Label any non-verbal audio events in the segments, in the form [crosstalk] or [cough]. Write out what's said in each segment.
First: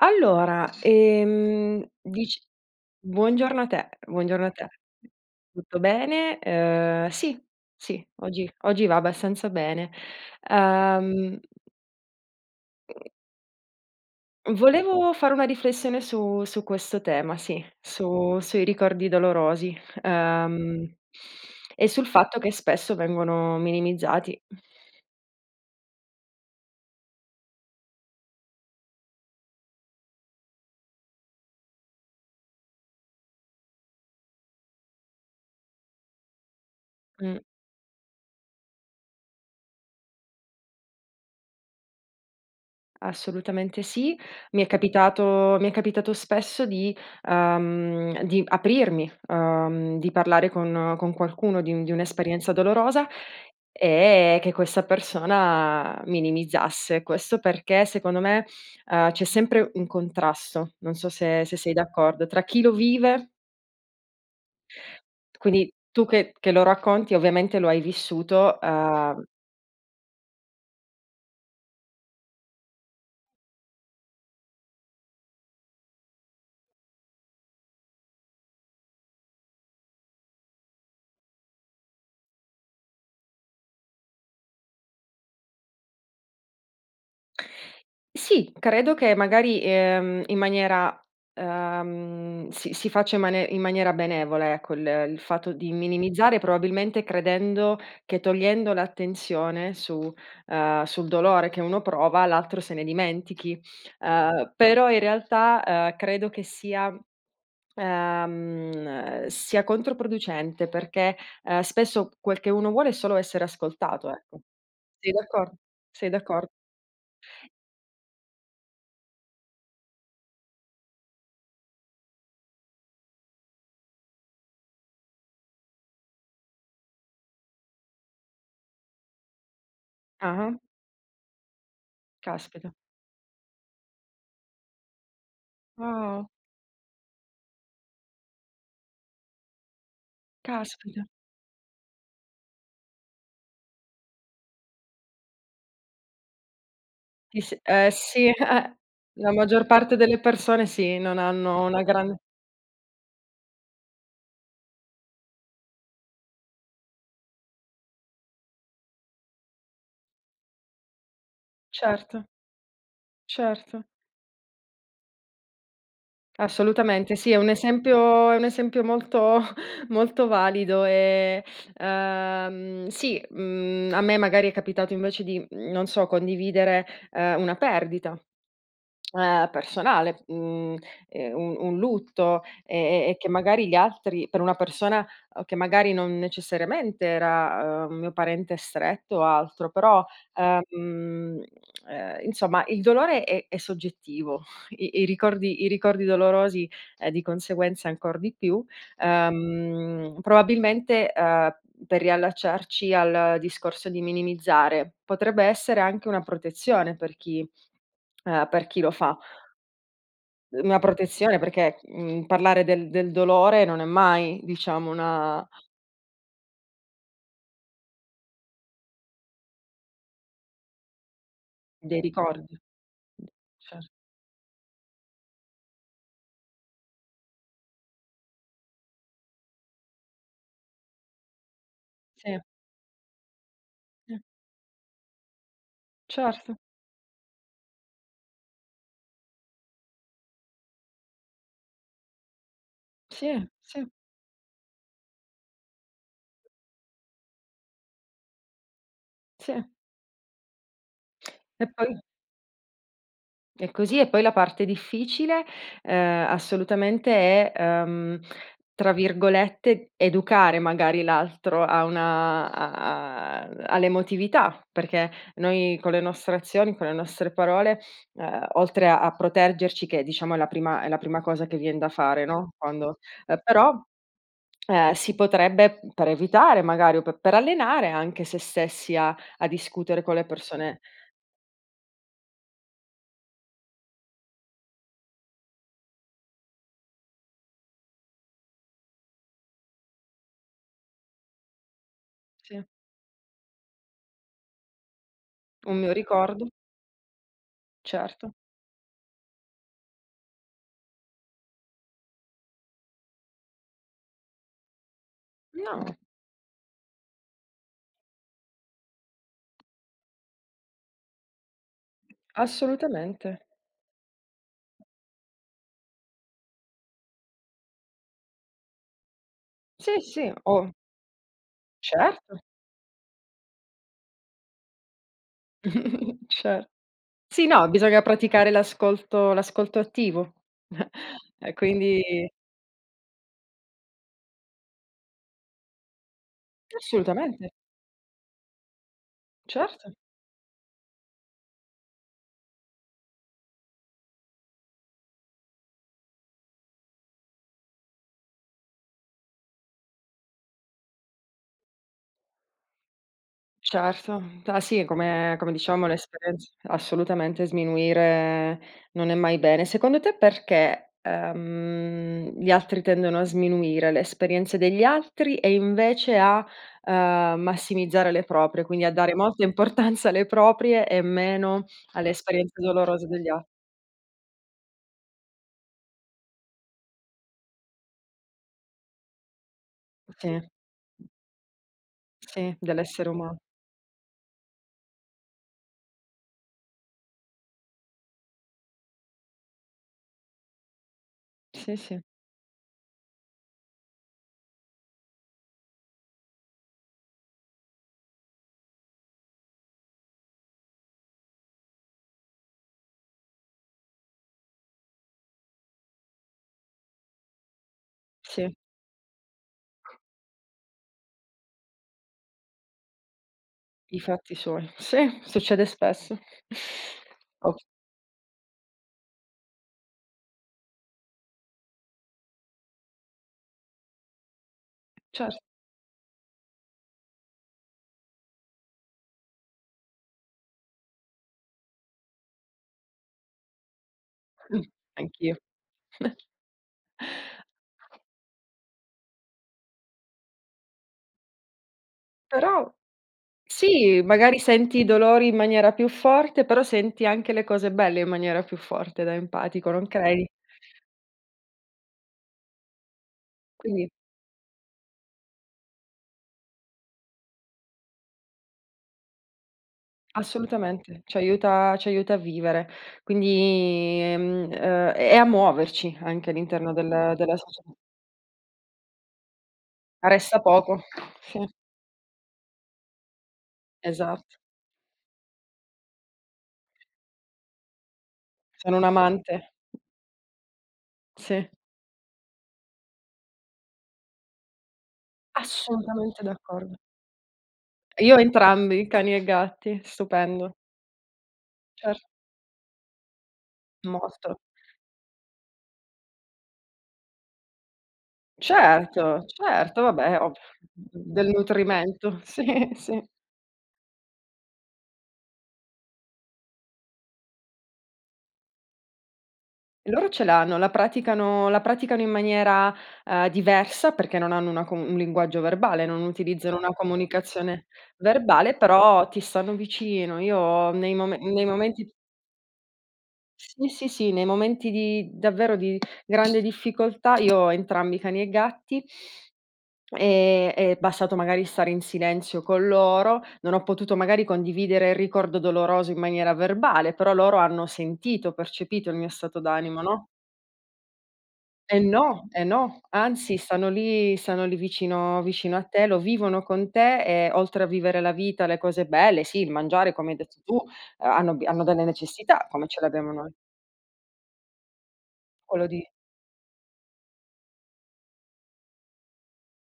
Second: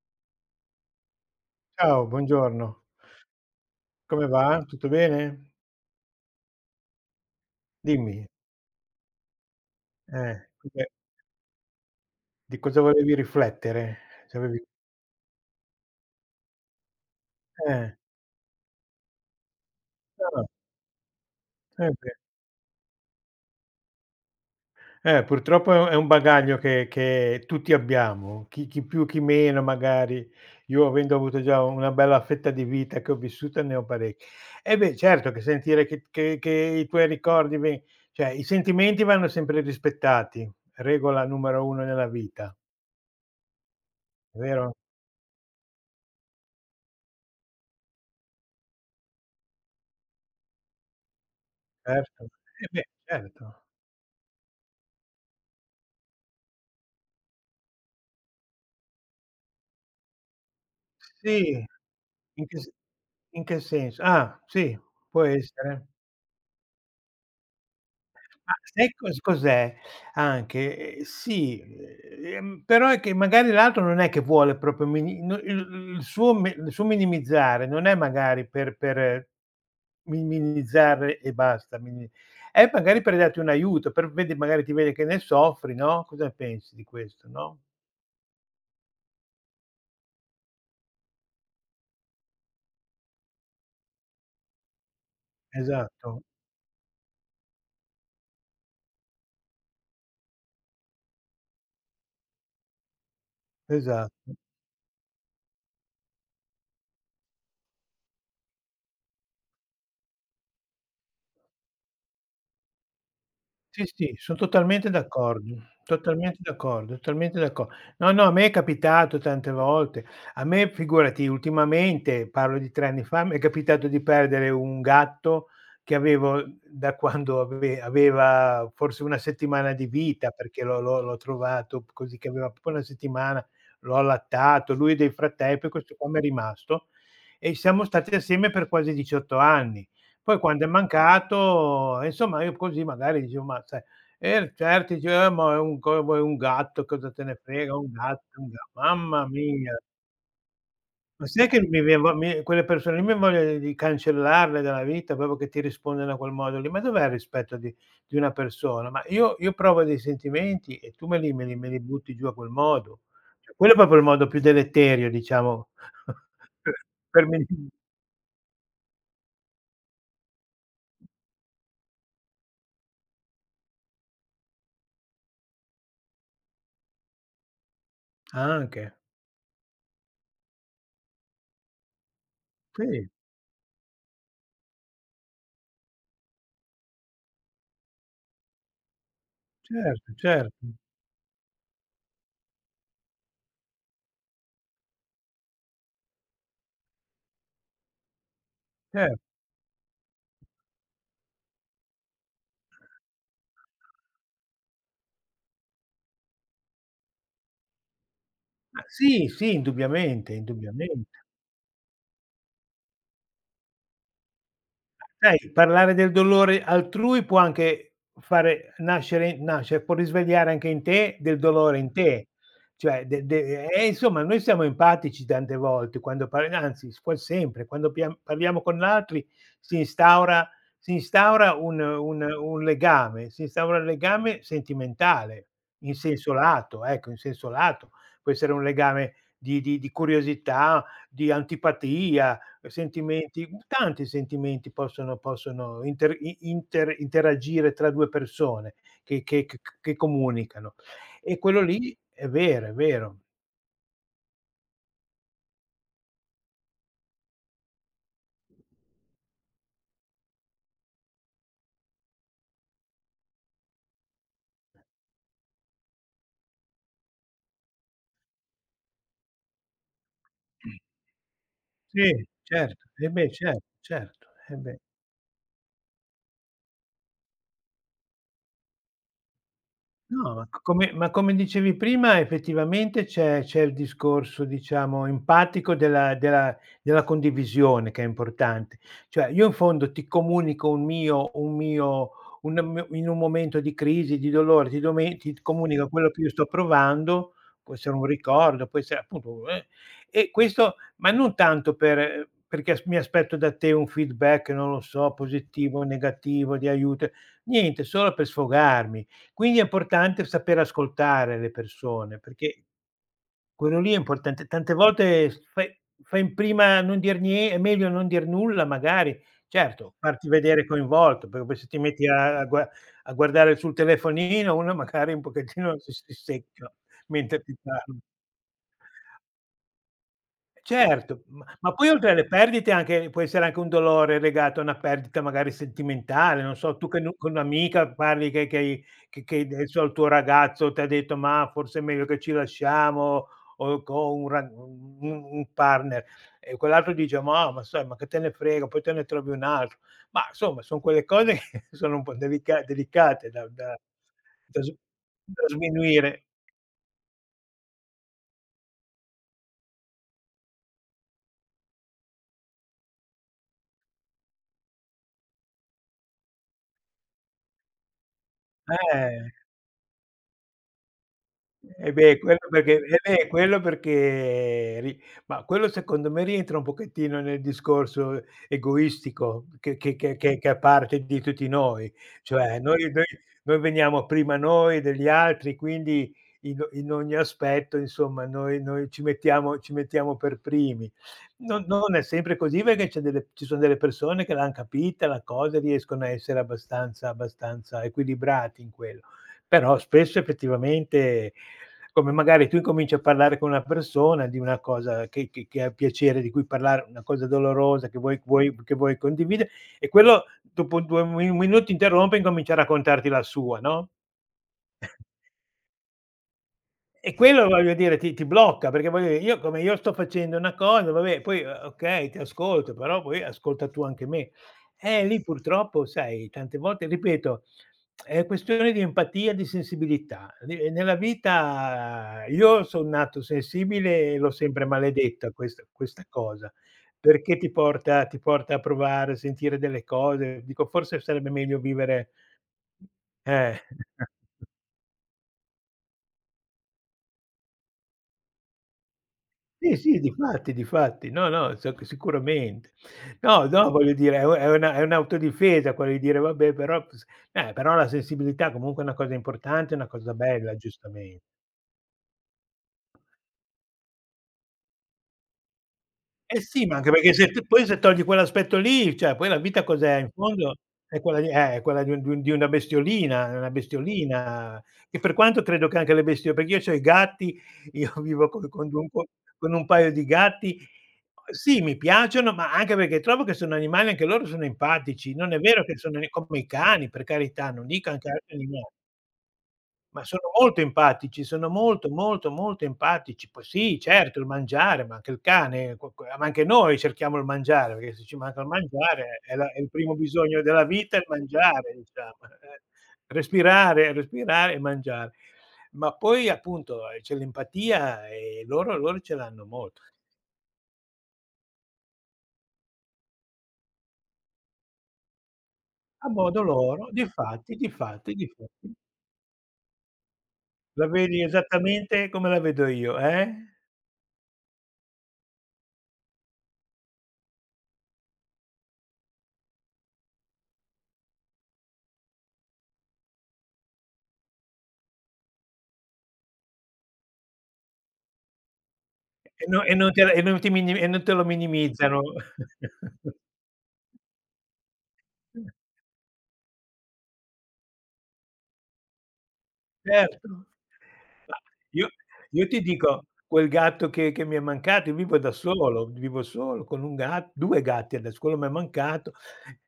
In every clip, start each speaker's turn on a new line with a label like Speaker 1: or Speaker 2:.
Speaker 1: Allora,
Speaker 2: Ciao,
Speaker 1: dic
Speaker 2: buongiorno.
Speaker 1: buongiorno a te,
Speaker 2: Come
Speaker 1: buongiorno a
Speaker 2: va?
Speaker 1: te.
Speaker 2: Tutto bene?
Speaker 1: Tutto bene? Sì, sì,
Speaker 2: Dimmi,
Speaker 1: oggi va abbastanza bene.
Speaker 2: com'è
Speaker 1: Ehm,
Speaker 2: di cosa volevi riflettere? Se avevi
Speaker 1: Volevo fare una riflessione su questo tema, sì,
Speaker 2: eh,
Speaker 1: su sui ricordi dolorosi,
Speaker 2: no, no,
Speaker 1: ehm, e
Speaker 2: eh
Speaker 1: sul
Speaker 2: beh.
Speaker 1: fatto che spesso vengono minimizzati.
Speaker 2: Purtroppo è un bagaglio che tutti abbiamo, chi chi più, chi meno magari. Io avendo avuto già una bella fetta di vita che ho vissuta, ne ho parecchi. Eh beh, certo che sentire che i tuoi
Speaker 1: Mh.
Speaker 2: ricordi ve cioè i sentimenti vanno sempre rispettati, regola numero 1 nella vita,
Speaker 1: Assolutamente sì.
Speaker 2: vero?
Speaker 1: Mi è capitato spesso di aprirmi, di parlare con qualcuno di
Speaker 2: Certo.
Speaker 1: un'esperienza
Speaker 2: Eh beh,
Speaker 1: dolorosa
Speaker 2: certo.
Speaker 1: e che questa persona minimizzasse. Questo perché secondo me, c'è sempre un contrasto, non so
Speaker 2: Sì,
Speaker 1: se sei d'accordo, tra
Speaker 2: in che
Speaker 1: chi
Speaker 2: s
Speaker 1: lo vive,
Speaker 2: in che senso? Ah, sì, può
Speaker 1: quindi
Speaker 2: essere.
Speaker 1: tu che lo racconti ovviamente lo hai
Speaker 2: Ma
Speaker 1: vissuto,
Speaker 2: sai cos
Speaker 1: uhm
Speaker 2: cos'è anche? Sì, però è che magari l'altro non è che vuole proprio mini no il il suo mi il suo minimizzare non è magari per mi minimizzare e basta, mini è magari per darti un aiuto, per vedi magari ti vede che ne soffri, no, cosa pensi di questo, no?
Speaker 1: Sì, credo che magari, in maniera si faccia in mane in maniera benevola, ecco, il fatto di
Speaker 2: Esatto,
Speaker 1: minimizzare probabilmente credendo che togliendo l'attenzione su sul dolore che uno prova, l'altro se ne dimentichi.
Speaker 2: esatto.
Speaker 1: Però in realtà, credo che sia controproducente perché, spesso quel che uno vuole è solo essere
Speaker 2: Sì,
Speaker 1: ascoltato,
Speaker 2: sì, son
Speaker 1: ecco.
Speaker 2: totalmente
Speaker 1: Sei d'accor
Speaker 2: d'accordo,
Speaker 1: Sei
Speaker 2: totalmente
Speaker 1: d'accordo?
Speaker 2: d'accordo, totalmente d'acco no, no, a me è capitato tante volte. A me figurati ultimamente, parlo di 3 anni fa, mi è capitato di perdere un gatto che avevo da quando ave aveva forse 1 settimana di vita,
Speaker 1: Ah-ah.
Speaker 2: perché l'ho l'ho l'ho trovato così che aveva proprio
Speaker 1: Caspita.
Speaker 2: 1 settimana, l'ho allattato, lui e dei frate poi questo qua m'è
Speaker 1: Wow,
Speaker 2: rimasto e siamo stati assieme per quasi 18 anni. Poi quando è
Speaker 1: caspita.
Speaker 2: mancato, e insomma io così magari dicevo: "Ma sai" e certi dice: ma è un co vuoi un gatto, cosa te ne
Speaker 1: Ti s
Speaker 2: frega, un
Speaker 1: sì,
Speaker 2: gatto, un
Speaker 1: [laughs]
Speaker 2: ga"
Speaker 1: eh.
Speaker 2: mamma
Speaker 1: La maggior
Speaker 2: mia,
Speaker 1: parte delle persone, sì, non
Speaker 2: ma sai che
Speaker 1: hanno
Speaker 2: mi
Speaker 1: una
Speaker 2: vien vo
Speaker 1: grande.
Speaker 2: mi quelle persone lì mi voglia di cancellarle dalla vita, proprio che ti rispondono a quel modo lì. Ma dov'è il rispetto di una persona? Ma io provo dei sentimenti e tu me li me li me li butti
Speaker 1: Certo,
Speaker 2: giù a quel modo. Cioè, quello è
Speaker 1: certo,
Speaker 2: proprio il modo più deleterio, diciamo, [laughs] per
Speaker 1: assolutamente.
Speaker 2: per
Speaker 1: Sì, è
Speaker 2: me
Speaker 1: un esempio molto [laughs] molto valido e, sì, a me magari è capitato invece di, non so, condividere, una perdita.
Speaker 2: anche.
Speaker 1: Personale, un lutto, e
Speaker 2: Sì,
Speaker 1: che magari gli altri per una persona, che magari non necessariamente era, mio parente stretto o altro, però,
Speaker 2: certo, certo,
Speaker 1: ehm, insomma il dolore è soggettivo, [laughs] i ricordi dolorosi, di conseguenza ancor di più.
Speaker 2: cer
Speaker 1: Probabilmente, per riallacciarci al discorso di minimizzare, potrebbe essere anche una protezione per chi
Speaker 2: Ma
Speaker 1: lo fa.
Speaker 2: sì, sì, indubbiamente,
Speaker 1: Una
Speaker 2: indubbiamente.
Speaker 1: protezione perché, parlare del dolore non è mai, diciamo, una
Speaker 2: Sai, parlare del dolore altrui può anche fare nascere nascere può risvegliare anche in te del dolore in
Speaker 1: dei
Speaker 2: te.
Speaker 1: ricordi.
Speaker 2: Cioè de de
Speaker 1: Cer
Speaker 2: e insomma noi siamo empatici tante volte quando par anzi s quasi sempre, quando pia parliamo con altri si instaura si instaura
Speaker 1: Sì,
Speaker 2: un legame, si instaura un
Speaker 1: sì,
Speaker 2: legame sentimentale, in senso
Speaker 1: certo.
Speaker 2: lato, ecco, in senso lato. Può essere un legame di curiosità, di antipatia,
Speaker 1: Sì,
Speaker 2: Sentimenti mhmm,
Speaker 1: sì,
Speaker 2: tanti sentimenti possono possono inter i inter interagire tra 2 persone che c
Speaker 1: sì.
Speaker 2: che comunicano. E quello
Speaker 1: E poi
Speaker 2: lì è vero, è vero.
Speaker 1: È così e poi la parte difficile, assolutamente è, tra virgolette, "educare" magari l'altro a una a a all'emotività, perché noi con le nostre azioni, con le nostre parole, oltre a proteggerci che diciamo è la prima cosa che vien da fare,
Speaker 2: Sì,
Speaker 1: no,
Speaker 2: certo.
Speaker 1: quando
Speaker 2: Eh beh,
Speaker 1: ehm,
Speaker 2: certo,
Speaker 1: però,
Speaker 2: certo. Eh beh.
Speaker 1: si potrebbe per evitare magari o pe per allenare anche se stessi a discutere con le
Speaker 2: No,
Speaker 1: persone,
Speaker 2: ma come dicevi prima effettivamente c'è c'è il discorso diciamo empatico della della della condivisione che è importante. Cioè io in fondo ti comunico un mio un mio un
Speaker 1: sì,
Speaker 2: mio in un momento di crisi, di dolore, di dome ti
Speaker 1: un
Speaker 2: comunico
Speaker 1: mio
Speaker 2: quello che io sto
Speaker 1: ricordo,
Speaker 2: provando, può essere un
Speaker 1: certo.
Speaker 2: ricordo, può essere appunto e questo ma non tanto per perché as mi aspetto da te un feedback, non lo so, positivo o
Speaker 1: No.
Speaker 2: negativo, di aiuto, niente, solo per sfogarmi. Quindi è importante saper ascoltare le persone, perché
Speaker 1: Assolutamente.
Speaker 2: quello lì è importante. Tante volte s fai fai in prima a non dir nie è meglio non dir nulla magari. Certo,
Speaker 1: Sì,
Speaker 2: farti
Speaker 1: sì,
Speaker 2: vedere
Speaker 1: oh,
Speaker 2: coinvolto, perché poi se ti metti
Speaker 1: certo.
Speaker 2: a a gua a guardare sul telefonino, uno magari un pochettino si si
Speaker 1: [laughs] Cer
Speaker 2: secca mentre
Speaker 1: Sì,
Speaker 2: ti
Speaker 1: no,
Speaker 2: parla.
Speaker 1: bisogna praticare l'ascolto attivo. [laughs]
Speaker 2: Certo,
Speaker 1: E
Speaker 2: ma poi oltre alle
Speaker 1: quindi
Speaker 2: perdite anche può essere anche un dolore legato a una perdita magari sentimentale, non so, tu che nu con
Speaker 1: assolutamente,
Speaker 2: un'amica parli che hai che adesso il
Speaker 1: certo.
Speaker 2: tuo ragazzo t'ha detto: "Mah, forse è meglio che ci lasciamo", o con un ra un partner e quell'altro dice: "Mah, ma sai, ma che te ne frega, poi te ne trovi un altro". Ma insomma, son quelle cose [laughs] che sono un po' delica delicate da da
Speaker 1: Certo, ah
Speaker 2: da s
Speaker 1: sì, come
Speaker 2: da
Speaker 1: dicevamo
Speaker 2: sminuire.
Speaker 1: l'esperienz assolutamente sminuire non è mai bene. Secondo te perché, gli altri tendono a sminuire le esperienze degli altri e invece a, massimizzare le proprie, quindi a dare
Speaker 2: Eh.
Speaker 1: molta importanza alle proprie e meno
Speaker 2: Eh
Speaker 1: alle
Speaker 2: beh, quello
Speaker 1: esperienze
Speaker 2: perché eh
Speaker 1: dolorose
Speaker 2: beh,
Speaker 1: degli al
Speaker 2: quello perché ri ma quello secondo me rientra un pochettino nel discorso egoistico
Speaker 1: Sì,
Speaker 2: che a parte di tutti noi,
Speaker 1: sì,
Speaker 2: cioè noi noi
Speaker 1: dell'essere umano.
Speaker 2: noi veniamo prima noi degli altri, quindi in o in ogni aspetto insomma noi noi ci mettiamo per primi. Non
Speaker 1: Sì,
Speaker 2: non
Speaker 1: sì,
Speaker 2: è sempre così perché c'è delle ci sono delle persone che l'han capita la cosa e riescono a essere abbastanza abbastanza equilibrati in quello, però spesso effettivamente come magari tu incominci a parlare con una persona di una cosa che ha piacere di cui parlare, una cosa dolorosa che vuoi
Speaker 1: sì,
Speaker 2: vuoi che vuoi condividere e quello dopo 2 mi minuti interrompe e incomincia a raccontarti la sua, no?
Speaker 1: i fatti suoi. Sì, succede spesso.
Speaker 2: E
Speaker 1: [laughs]
Speaker 2: quello
Speaker 1: O
Speaker 2: voglio dire ti ti blocca, perché voglio dire io come io sto facendo una cosa, vabbè poi, okay, ti ascolto, però poi ascolta tu anche me. Lì
Speaker 1: cer
Speaker 2: purtroppo sai tante volte ripeto, è questione di empatia, di sensibilità. Di nella vita io son nato sensibile e l'ho
Speaker 1: [laughs]
Speaker 2: sempre
Speaker 1: Mh,
Speaker 2: maledetta
Speaker 1: anch'io.
Speaker 2: questa questa cosa, perché ti porta a provare, a sentire delle cose. Dico forse sarebbe meglio vivere
Speaker 1: Però
Speaker 2: eh.
Speaker 1: sì,
Speaker 2: [laughs]
Speaker 1: magari senti i dolori in maniera più forte, però senti anche le cose belle in maniera più forte da empatico,
Speaker 2: Sì,
Speaker 1: non
Speaker 2: sì,
Speaker 1: credi?
Speaker 2: difatti, difatti. No, no, so che sicuramente. No, no,
Speaker 1: Quindi
Speaker 2: voglio dire, è u è una è un'autodifesa quello di dire: "Vabbè, però" s però la sensibilità comunque è una cosa importante, è una cosa bella,
Speaker 1: assolutamente,
Speaker 2: giustamente.
Speaker 1: ci aiuta a vivere. Quindi, e a muoverci anche
Speaker 2: Eh sì,
Speaker 1: all'interno
Speaker 2: ma anche perché se
Speaker 1: della
Speaker 2: t poi
Speaker 1: società.
Speaker 2: se togli quell'aspetto lì, cioè poi la vita cos'è? In
Speaker 1: Resta
Speaker 2: fondo
Speaker 1: poco. Sì,
Speaker 2: è quella di un di un di una bestiolina, è una
Speaker 1: esatto.
Speaker 2: bestiolina, che per quanto credo che anche le bestio perché io c'ho i gatti, io [laughs] vivo
Speaker 1: Sono un
Speaker 2: co con
Speaker 1: amante.
Speaker 2: un paio di gatti.
Speaker 1: Sì,
Speaker 2: Sì, mi piacciono, ma anche perché trovo che sono animali anche loro sono empatici. Non è vero che sono ani
Speaker 1: assolutamente
Speaker 2: come i
Speaker 1: d'accordo.
Speaker 2: cani, per carità, non dico anche
Speaker 1: Io
Speaker 2: altri anima
Speaker 1: entrambi, cani e gatti,
Speaker 2: ma sono
Speaker 1: stupendo.
Speaker 2: molto empatici, sono molto,
Speaker 1: Certo,
Speaker 2: molto, molto empatici. Poi sì, certo il
Speaker 1: mostro.
Speaker 2: mangiare, ma anche il cane, qu qu ma anche noi cerchiamo il mangiare, perché se ci manca il mangiare
Speaker 1: Certo,
Speaker 2: è la è il
Speaker 1: certo,
Speaker 2: primo
Speaker 1: vabbè, ov
Speaker 2: bisogno della vita è il
Speaker 1: del
Speaker 2: mangiare diciamo,
Speaker 1: nutrimento, [laughs]
Speaker 2: eh.
Speaker 1: sì, sì.
Speaker 2: Respirare, respirare e mangiare. Ma poi appunto, c'è l'empatia e loro loro ce l'hanno molto.
Speaker 1: Loro ce l'hanno, la praticano in maniera, diversa perché non hanno una com un linguaggio verbale, non
Speaker 2: A modo
Speaker 1: utilizzano una
Speaker 2: loro, difatti,
Speaker 1: comunicazione
Speaker 2: difatti,
Speaker 1: verbale,
Speaker 2: difatti.
Speaker 1: però ti stanno vicino. Io
Speaker 2: La vedi
Speaker 1: nei momenti,
Speaker 2: esattamente come la vedo io, eh?
Speaker 1: sì, sì, sì, nei momenti di davvero di grande difficoltà io ho entrambi cani e gatti. È bastato magari stare in silenzio con loro, non ho potuto magari condividere il ricordo doloroso in maniera verbale, però loro hanno sentito, percepito il mio stato
Speaker 2: E no e
Speaker 1: d'animo,
Speaker 2: non te
Speaker 1: no?
Speaker 2: e non ti mini e non te lo
Speaker 1: Eh
Speaker 2: minimizzano.
Speaker 1: no, eh no,
Speaker 2: [laughs]
Speaker 1: anzi stanno lì vicino vicino a te, lo vivono con te e oltre a vivere la vita, le cose belle, sì, il mangiare come hai
Speaker 2: Certo.
Speaker 1: detto tu,
Speaker 2: Ma
Speaker 1: hanno bi hanno delle
Speaker 2: io io
Speaker 1: necessità
Speaker 2: ti
Speaker 1: come ce
Speaker 2: dico,
Speaker 1: l'abbiamo noi.
Speaker 2: quel gatto che mi è mancato, io vivo da
Speaker 1: Quello di
Speaker 2: solo, vivo solo con un gat 2 gatti adesso, quello m'è mancato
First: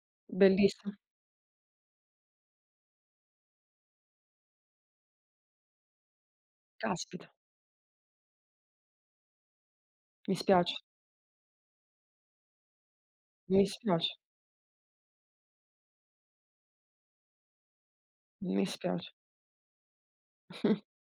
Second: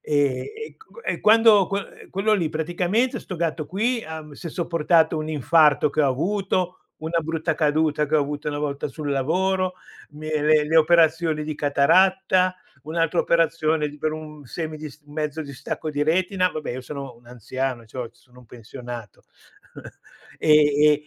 Speaker 2: e
Speaker 1: bellissimo.
Speaker 2: q e quando que quello lì praticamente 'sto gatto qui, si è sopportato un infarto che ho avuto, una
Speaker 1: Caspita,
Speaker 2: brutta caduta che ho avuto una volta sul lavoro, mi
Speaker 1: mi spiace,
Speaker 2: le operazioni di cataratta, un'altra
Speaker 1: mi
Speaker 2: operazione di per
Speaker 1: spiace,
Speaker 2: un semidis mezzo distacco di retina, vabbè io sono un anziano, c'ho sono un
Speaker 1: mi spiace.
Speaker 2: pensionato [laughs] e
Speaker 1: [laughs]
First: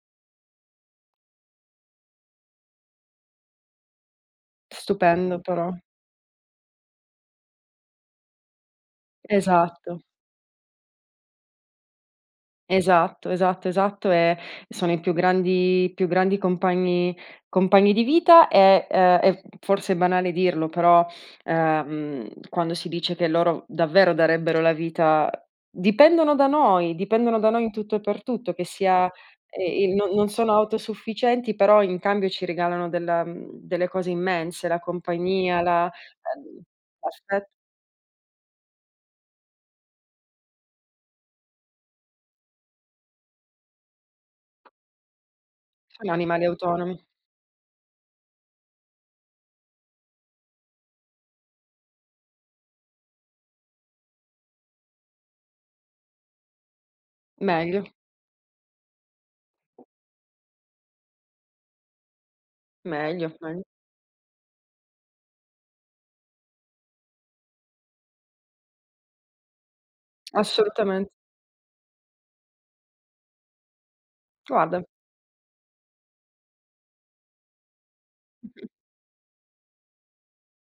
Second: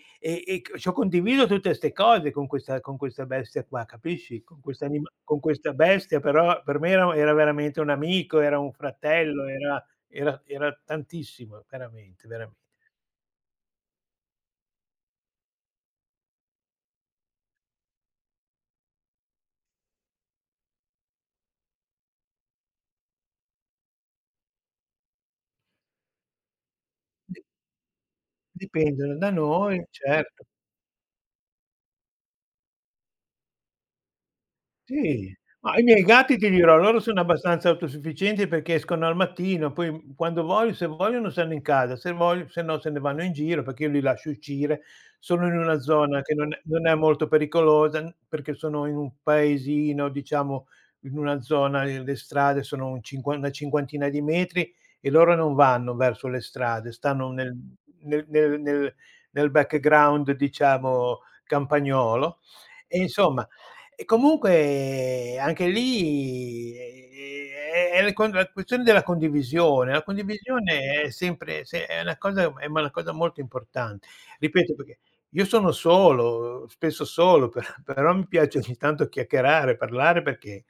Speaker 2: e c c'ho condiviso tutte 'ste cose con questa bestia qua, capisci? Con quest'anima con
Speaker 1: Stupendo però.
Speaker 2: questa bestia, però per me era era veramente un amico, era un fratello, era
Speaker 1: Esatto,
Speaker 2: era era tantissimo, veramente, veramente.
Speaker 1: esatto, esatto, esatto e sono i più grandi compagni di vita e è forse banale dirlo, però, quando si dice che loro davvero darebbero la vita, dipendono da noi in tutto e per tutto, che sia,
Speaker 2: Dipendono da noi,
Speaker 1: il non non
Speaker 2: certo.
Speaker 1: sono autosufficienti, però in cambio ci regalano delle cose immense, la
Speaker 2: Sì,
Speaker 1: compagnia,
Speaker 2: ma i
Speaker 1: la
Speaker 2: miei gatti ti dirò, loro sono
Speaker 1: l'affetto.
Speaker 2: abbastanza autosufficienti perché escono al mattino, poi, mhmm, quando voglio se vogliono stanno in casa, se voglio se no se ne vanno in giro perché io li lascio uscire. Sono in una
Speaker 1: Sono
Speaker 2: zona che
Speaker 1: animali
Speaker 2: non è non è
Speaker 1: autonomi.
Speaker 2: molto pericolosa, n perché sono in un paesino, diciamo, in una zona e le strade sono un cinqua una cinquantina di metri e loro non vanno verso le strade, stanno nel
Speaker 1: Meglio,
Speaker 2: nel nel nel nel background, diciamo, campagnolo. E
Speaker 1: meglio,
Speaker 2: insomma
Speaker 1: meglio.
Speaker 2: e comunque anche lì, è la con la questione della condivisione. La condivisione è
Speaker 1: Assolutamente.
Speaker 2: sempre se è una cosa è ma una cosa molto importante. Ripeto,
Speaker 1: Guarda.
Speaker 2: perché io sono solo, spesso solo, [laughs] per però mi piace
Speaker 1: Mh-mh.
Speaker 2: ogni tanto chiacchierare, parlare perché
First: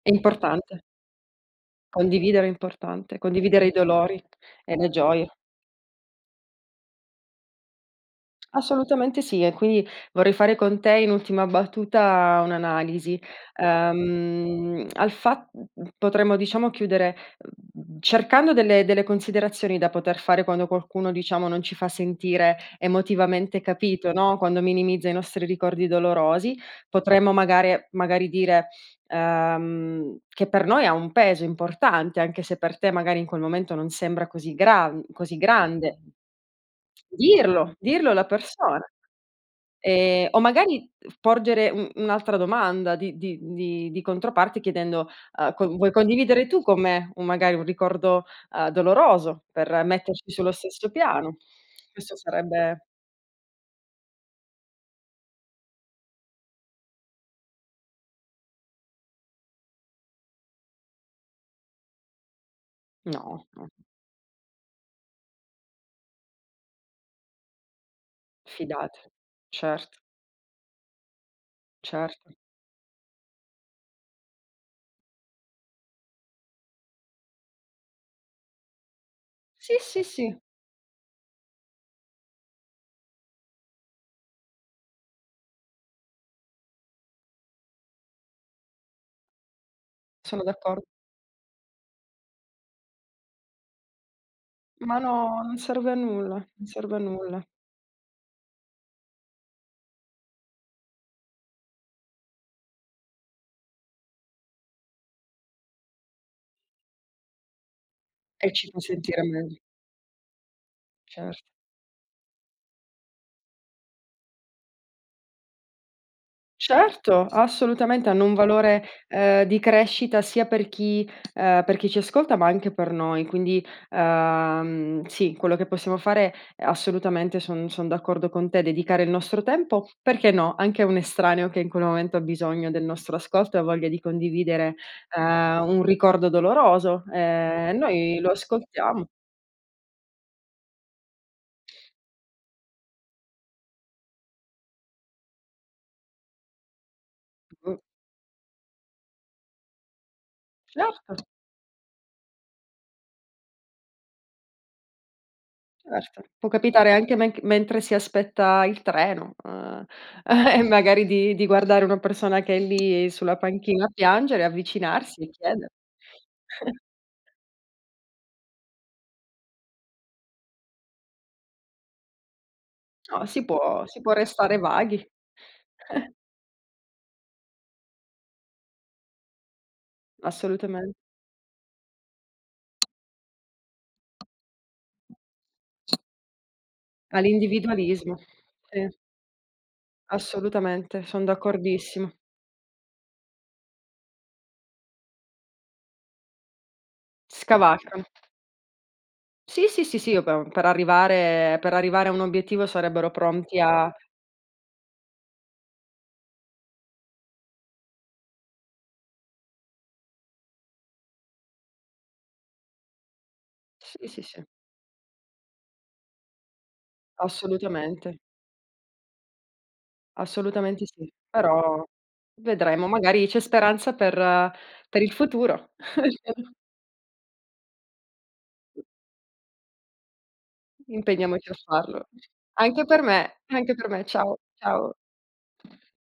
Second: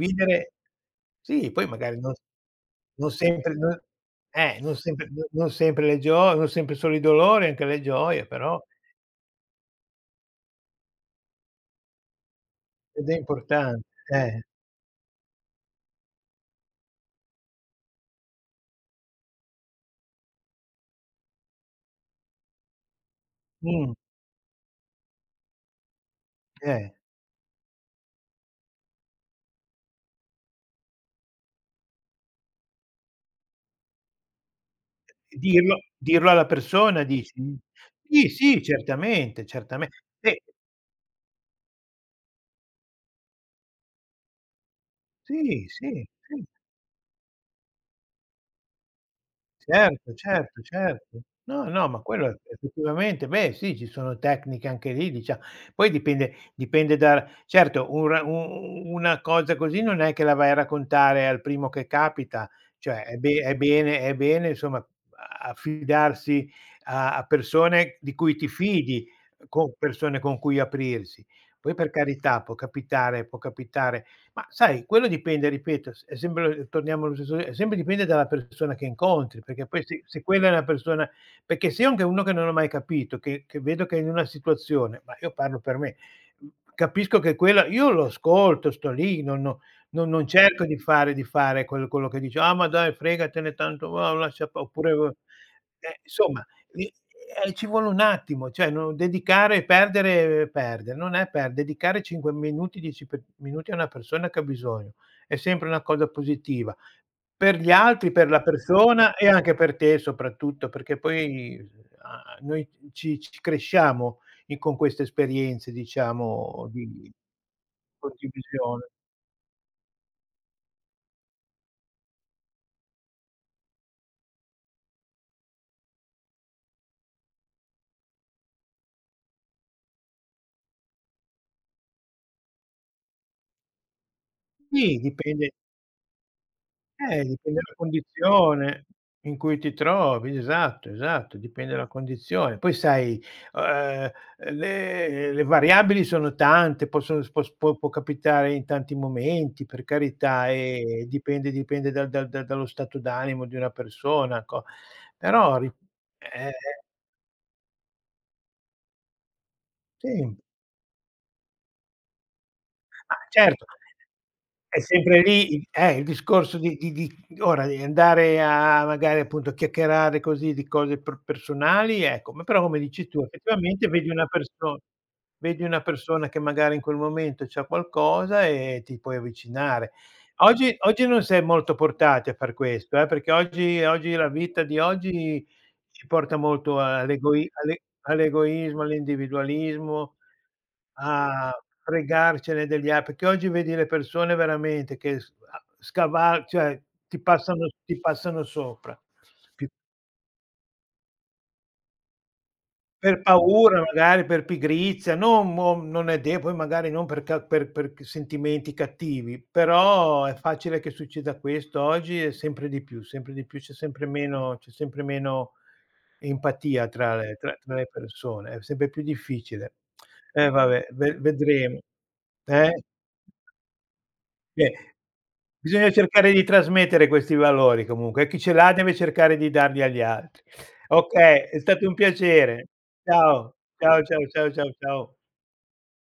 Speaker 1: È importante,
Speaker 2: sì, poi magari non
Speaker 1: condividere è
Speaker 2: non
Speaker 1: importante,
Speaker 2: sempre
Speaker 1: condividere i
Speaker 2: non
Speaker 1: dolori
Speaker 2: non
Speaker 1: e le
Speaker 2: sempre no
Speaker 1: gioie.
Speaker 2: non sempre le gio non sempre solo i dolori, anche le gioie però
Speaker 1: Assolutamente sì, e quindi vorrei fare con te in ultima battuta
Speaker 2: ed è
Speaker 1: un'analisi.
Speaker 2: importante. Eh,
Speaker 1: Al fa Potremmo diciamo chiudere, cercando delle considerazioni da poter fare quando qualcuno diciamo non ci fa sentire emotivamente
Speaker 2: mh,
Speaker 1: capito, no, quando minimizza i nostri ricordi dolorosi,
Speaker 2: eh.
Speaker 1: potremmo magari dire, che per noi ha un peso importante, anche se per te magari in quel momento non sembra così
Speaker 2: Dirlo
Speaker 1: grande.
Speaker 2: dirlo alla persona dici?
Speaker 1: Dirlo, dirlo alla
Speaker 2: Sì, sì,
Speaker 1: persona.
Speaker 2: certamente, certame eh,
Speaker 1: O magari porgere un'altra domanda di controparte chiedendo:
Speaker 2: sì,
Speaker 1: "Co
Speaker 2: sì,
Speaker 1: Vuoi
Speaker 2: sì.
Speaker 1: condividere tu con me un magari un ricordo, doloroso per
Speaker 2: Certo,
Speaker 1: metterci sullo
Speaker 2: certo,
Speaker 1: stesso
Speaker 2: certo.
Speaker 1: piano?"
Speaker 2: No, no, ma
Speaker 1: Questo
Speaker 2: quello e
Speaker 1: sarebbe.
Speaker 2: effettivamente, beh sì, ci sono tecniche anche lì dicia poi dipende dipende da certo un ra u u una cosa così non è che la vai a raccontare al primo che capita, cioè è be
Speaker 1: No, no,
Speaker 2: è bene insomma a affidarsi a a persone di cui ti fidi,
Speaker 1: fidati.
Speaker 2: con
Speaker 1: Certo,
Speaker 2: persone con cui aprirsi. Poi per
Speaker 1: certo.
Speaker 2: carità può capitare ma sai, quello dipende, ripeto, s è sempre torniamo allo stesso è sempre dipende dalla persona che incontri, perché
Speaker 1: Sì,
Speaker 2: poi se
Speaker 1: sì,
Speaker 2: se
Speaker 1: sì,
Speaker 2: quella è una persona perché se io anche uno che non ho mai capito, che vedo che è in una situazione ma io parlo per me, mhmm, capisco che quella io lo ascolto, sto lì, non non non non
Speaker 1: sono
Speaker 2: cerco
Speaker 1: d'accordo.
Speaker 2: di fare quel quello che dice: "Ah, ma dai fregatene tanto, ma lascia pa" oppure,
Speaker 1: Ma no, non serve a nulla,
Speaker 2: insomma
Speaker 1: non
Speaker 2: e
Speaker 1: serve a nulla
Speaker 2: e ci vuole un attimo, cioè no dedicare perdere perdere, non è per dedicare 5 minuti, 10 pe minuti a una persona che ha bisogno, è sempre una cosa positiva, per gli altri, per la
Speaker 1: e ci fa
Speaker 2: persona
Speaker 1: sentire
Speaker 2: e anche
Speaker 1: meglio,
Speaker 2: per te soprattutto, perché
Speaker 1: cer
Speaker 2: poi, a noi ci ci cresciamo in con queste esperienze diciamo di
Speaker 1: certo, assolutamente, hanno un valore,
Speaker 2: condivisione.
Speaker 1: di crescita sia per chi ci ascolta, ma anche per noi. Quindi, sì, quello che possiamo fare, assolutamente son d'accordo con te, dedicare il nostro tempo, perché no, anche a un estraneo che in quel momento ha bisogno del nostro ascolto e ha voglia di condividere,
Speaker 2: Sì, dipende
Speaker 1: un ricordo doloroso,
Speaker 2: Dipende dalla
Speaker 1: noi lo
Speaker 2: condizione
Speaker 1: ascoltiamo.
Speaker 2: in cui ti trovi, esatto, esatto, dipende dalla condizione. Poi sai, uhm, le variabili sono tante, possono s pos può
Speaker 1: Mh,
Speaker 2: può capitare in tanti momenti, per carità, e
Speaker 1: certo.
Speaker 2: dipende dipende dal dal dal dallo stato d'animo di una persona, co però ri
Speaker 1: Certo, può
Speaker 2: eh,
Speaker 1: capitare anche mentre si aspetta il treno,
Speaker 2: sì,
Speaker 1: [laughs] e magari di guardare una persona che è lì
Speaker 2: ma
Speaker 1: sulla
Speaker 2: certo.
Speaker 1: panchina a piangere,
Speaker 2: È sempre
Speaker 1: avvicinarsi e
Speaker 2: lì i
Speaker 1: chiede.
Speaker 2: il discorso
Speaker 1: [laughs]
Speaker 2: di ora di andare a magari appunto a chiacchierare così di cose per personali, ecco, ma però come dici tu
Speaker 1: No,
Speaker 2: effettivamente
Speaker 1: si
Speaker 2: vedi
Speaker 1: può
Speaker 2: una
Speaker 1: restare
Speaker 2: perso
Speaker 1: vaghi,
Speaker 2: vedi una persona che magari in quel momento c'ha qualcosa e ti puoi avvicinare. Oggi
Speaker 1: assolutamen
Speaker 2: oggi non si è molto portati a far questo, perché oggi oggi la vita di oggi ci porta molto all'egoi alle
Speaker 1: All'individualismo.
Speaker 2: all'egoismo,
Speaker 1: Sì,
Speaker 2: all'individualismo,
Speaker 1: assolutamente, son
Speaker 2: Ah,
Speaker 1: d'accordissimo.
Speaker 2: fregarcene degli a perché oggi vedi le persone veramente che s a scaval cioè ti
Speaker 1: Scavalcano.
Speaker 2: passano sopra. Pi
Speaker 1: Sì, sì, sì, sì, vabbè, per arrivare a un obiettivo sarebbero
Speaker 2: per
Speaker 1: pronti
Speaker 2: paura
Speaker 1: a.
Speaker 2: magari, per pigrizia, non mo non è de poi magari non per ca per c sentimenti cattivi, però è facile che succeda questo oggi e sempre di più,
Speaker 1: Sì, sì, sì,
Speaker 2: c'è sempre meno empatia tra le tra tra le
Speaker 1: assolutamente.
Speaker 2: persone, è sempre più difficile. Eh
Speaker 1: Assolutamente
Speaker 2: vabbè,
Speaker 1: sì,
Speaker 2: ve vedremo.
Speaker 1: però
Speaker 2: Eh?
Speaker 1: vedremo, magari c'è speranza
Speaker 2: Beh,
Speaker 1: per il futuro.
Speaker 2: bisogna cercare di
Speaker 1: [laughs]
Speaker 2: trasmettere questi valori comunque e chi ce l'ha deve cercare di darli agli altri. Okay,
Speaker 1: Impegniamoci a
Speaker 2: è stato un
Speaker 1: farlo.
Speaker 2: piacere.
Speaker 1: Anche per me,
Speaker 2: Ciao,
Speaker 1: anche per
Speaker 2: ciao,
Speaker 1: me.
Speaker 2: ciao,
Speaker 1: Ciao,
Speaker 2: ciao, ciao,
Speaker 1: ciao.
Speaker 2: ciao.